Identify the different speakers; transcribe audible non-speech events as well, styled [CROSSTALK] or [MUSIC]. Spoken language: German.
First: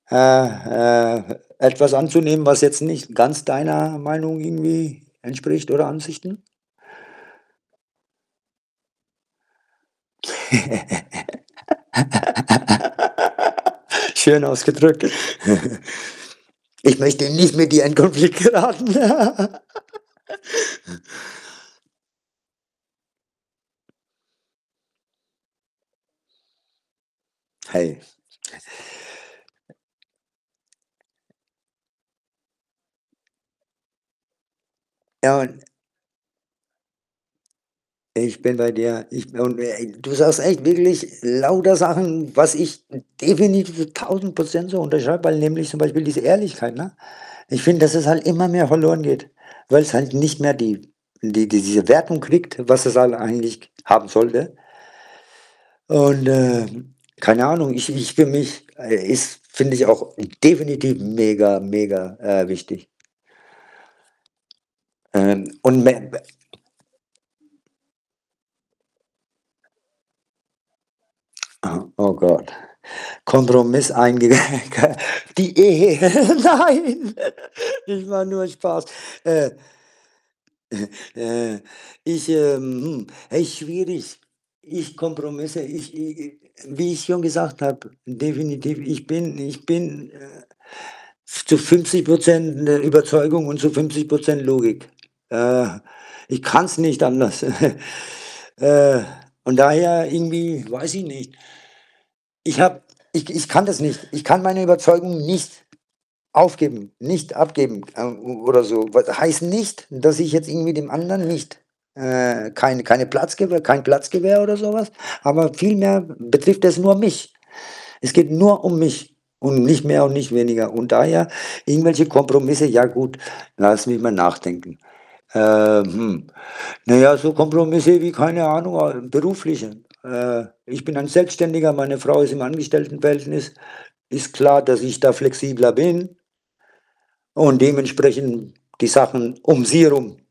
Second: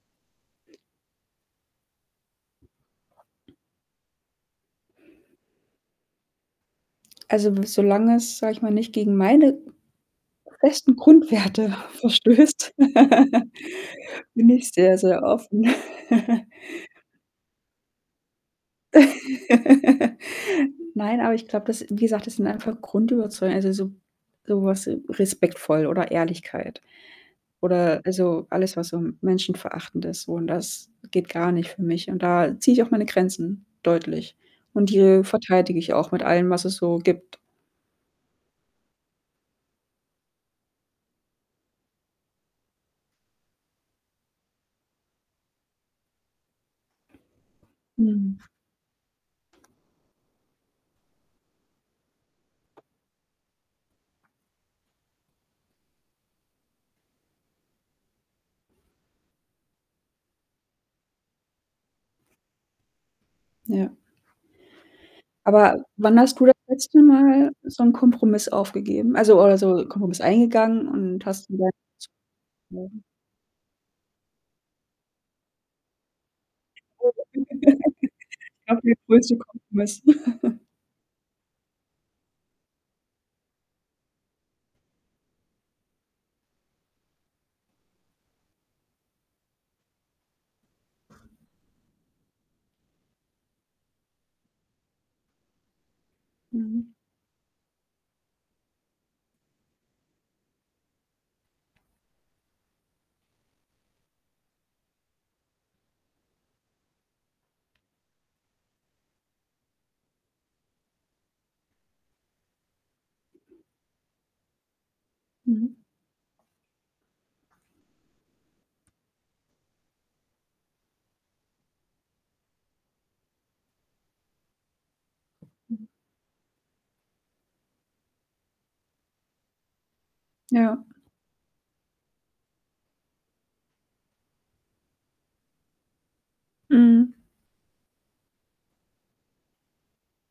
Speaker 1: Äh äh, etwas anzunehmen, was jetzt nicht ganz deiner Meinung irgendwie entspricht oder Ansichten?
Speaker 2: Also w solange es, sage ich mal, nicht gegen meine festen Grundwerte verstößt, [GIGGLES]
Speaker 1: [LAUGHS] Schön
Speaker 2: bin ich sehr,
Speaker 1: ausgedrückt.
Speaker 2: sehr offen. [GIGGLES]
Speaker 1: [CHUCKLES] Ich möchte nicht mit dir in Konflikt geraten. [LAUGHS]
Speaker 2: [LAUGHS] Nein, aber ich glaube, das wie gesagt, das sind einfach Grundüberzeugungen, also, so sowas respektvoll oder Ehrlichkeit oder
Speaker 1: [UNINTELLIGIBLE]
Speaker 2: also, alles, was so menschenverachtend ist, so und das geht gar nicht für mich. Und da ziehe ich auch meine Grenzen deutlich und die
Speaker 1: Ja und
Speaker 2: verteidige ich auch mit allem, was es so gibt.
Speaker 1: ich bin bei dir. Ich und, äh du sagst echt wirklich lauter Sachen, was ich definitiv 1.000 % so unterschreibe, weil nämlich zum Beispiel diese Ehrlichkeit, ne? Ich finde, dass es halt
Speaker 2: Mhm.
Speaker 1: immer mehr verloren geht, weil's halt nicht mehr die die diese Wertung kriegt, was es halt eigentlich haben sollte. Und, äh, keine Ahnung, ich ich für mich, äh, ist finde ich auch definitiv mega, mega, äh, wichtig.
Speaker 2: Ja.
Speaker 1: Ähm, und
Speaker 2: Aber wann
Speaker 1: [UNINTELLIGIBLE]
Speaker 2: hast du das letzte Mal so 'n Kompromiss aufgegeben? Also oder so Kompromiss eingegangen und hast gesagt
Speaker 1: Aha, oh, Gott.
Speaker 2: [UNINTELLIGIBLE]
Speaker 1: Kompromiss einge gell? Die Ehe.
Speaker 2: [UNINTELLIGIBLE]
Speaker 1: Nein,
Speaker 2: [GIGGLES]
Speaker 1: [GIGGLES] ich mache nur
Speaker 2: Ich habe
Speaker 1: Spaß,
Speaker 2: mir [UNINTELLIGIBLE]
Speaker 1: äh
Speaker 2: Kompromiss. [GIGGLES]
Speaker 1: äh äh ich, ähm, hm echt schwierig. Ich Kompromisse, ich i i wie ich schon gesagt habe definitiv, ich bin ich bin, äh, zu 50 % in der Überzeugung und zu 50 % Logik. Äh. Ich kann's
Speaker 2: Mhm.
Speaker 1: nicht anders. [CHUCKLES] Äh. Von daher irgendwie, weiß ich nicht. Ich habe ich k ich kann das nicht. Ich kann meine Überzeugung nicht aufgeben, nicht abgeben o o oder so. Wat heißt nicht, dass ich jetzt irgendwie dem Anderen nicht, äh, kein keinen Platz gebe, kein Platz gewähre oder so was, aber
Speaker 2: Mhm.
Speaker 1: vielmehr betrifft es nur mich. Es geht nur um mich und nicht mehr und nicht weniger und daher irgendwelche Kompromisse, ja gut, lass mich mal nachdenken. Äh,
Speaker 2: Mhm.
Speaker 1: hm. Na ja, so Kompromisse wie keine Ahnung, äh, berufliche. Äh, ich
Speaker 2: Ja.
Speaker 1: bin ein Selbstständiger, meine Frau ist im Angestelltenverhältnis. Ist klar, dass ich da flexibler bin
Speaker 2: Mhm.
Speaker 1: und dementsprechend die Sachen um sie herum.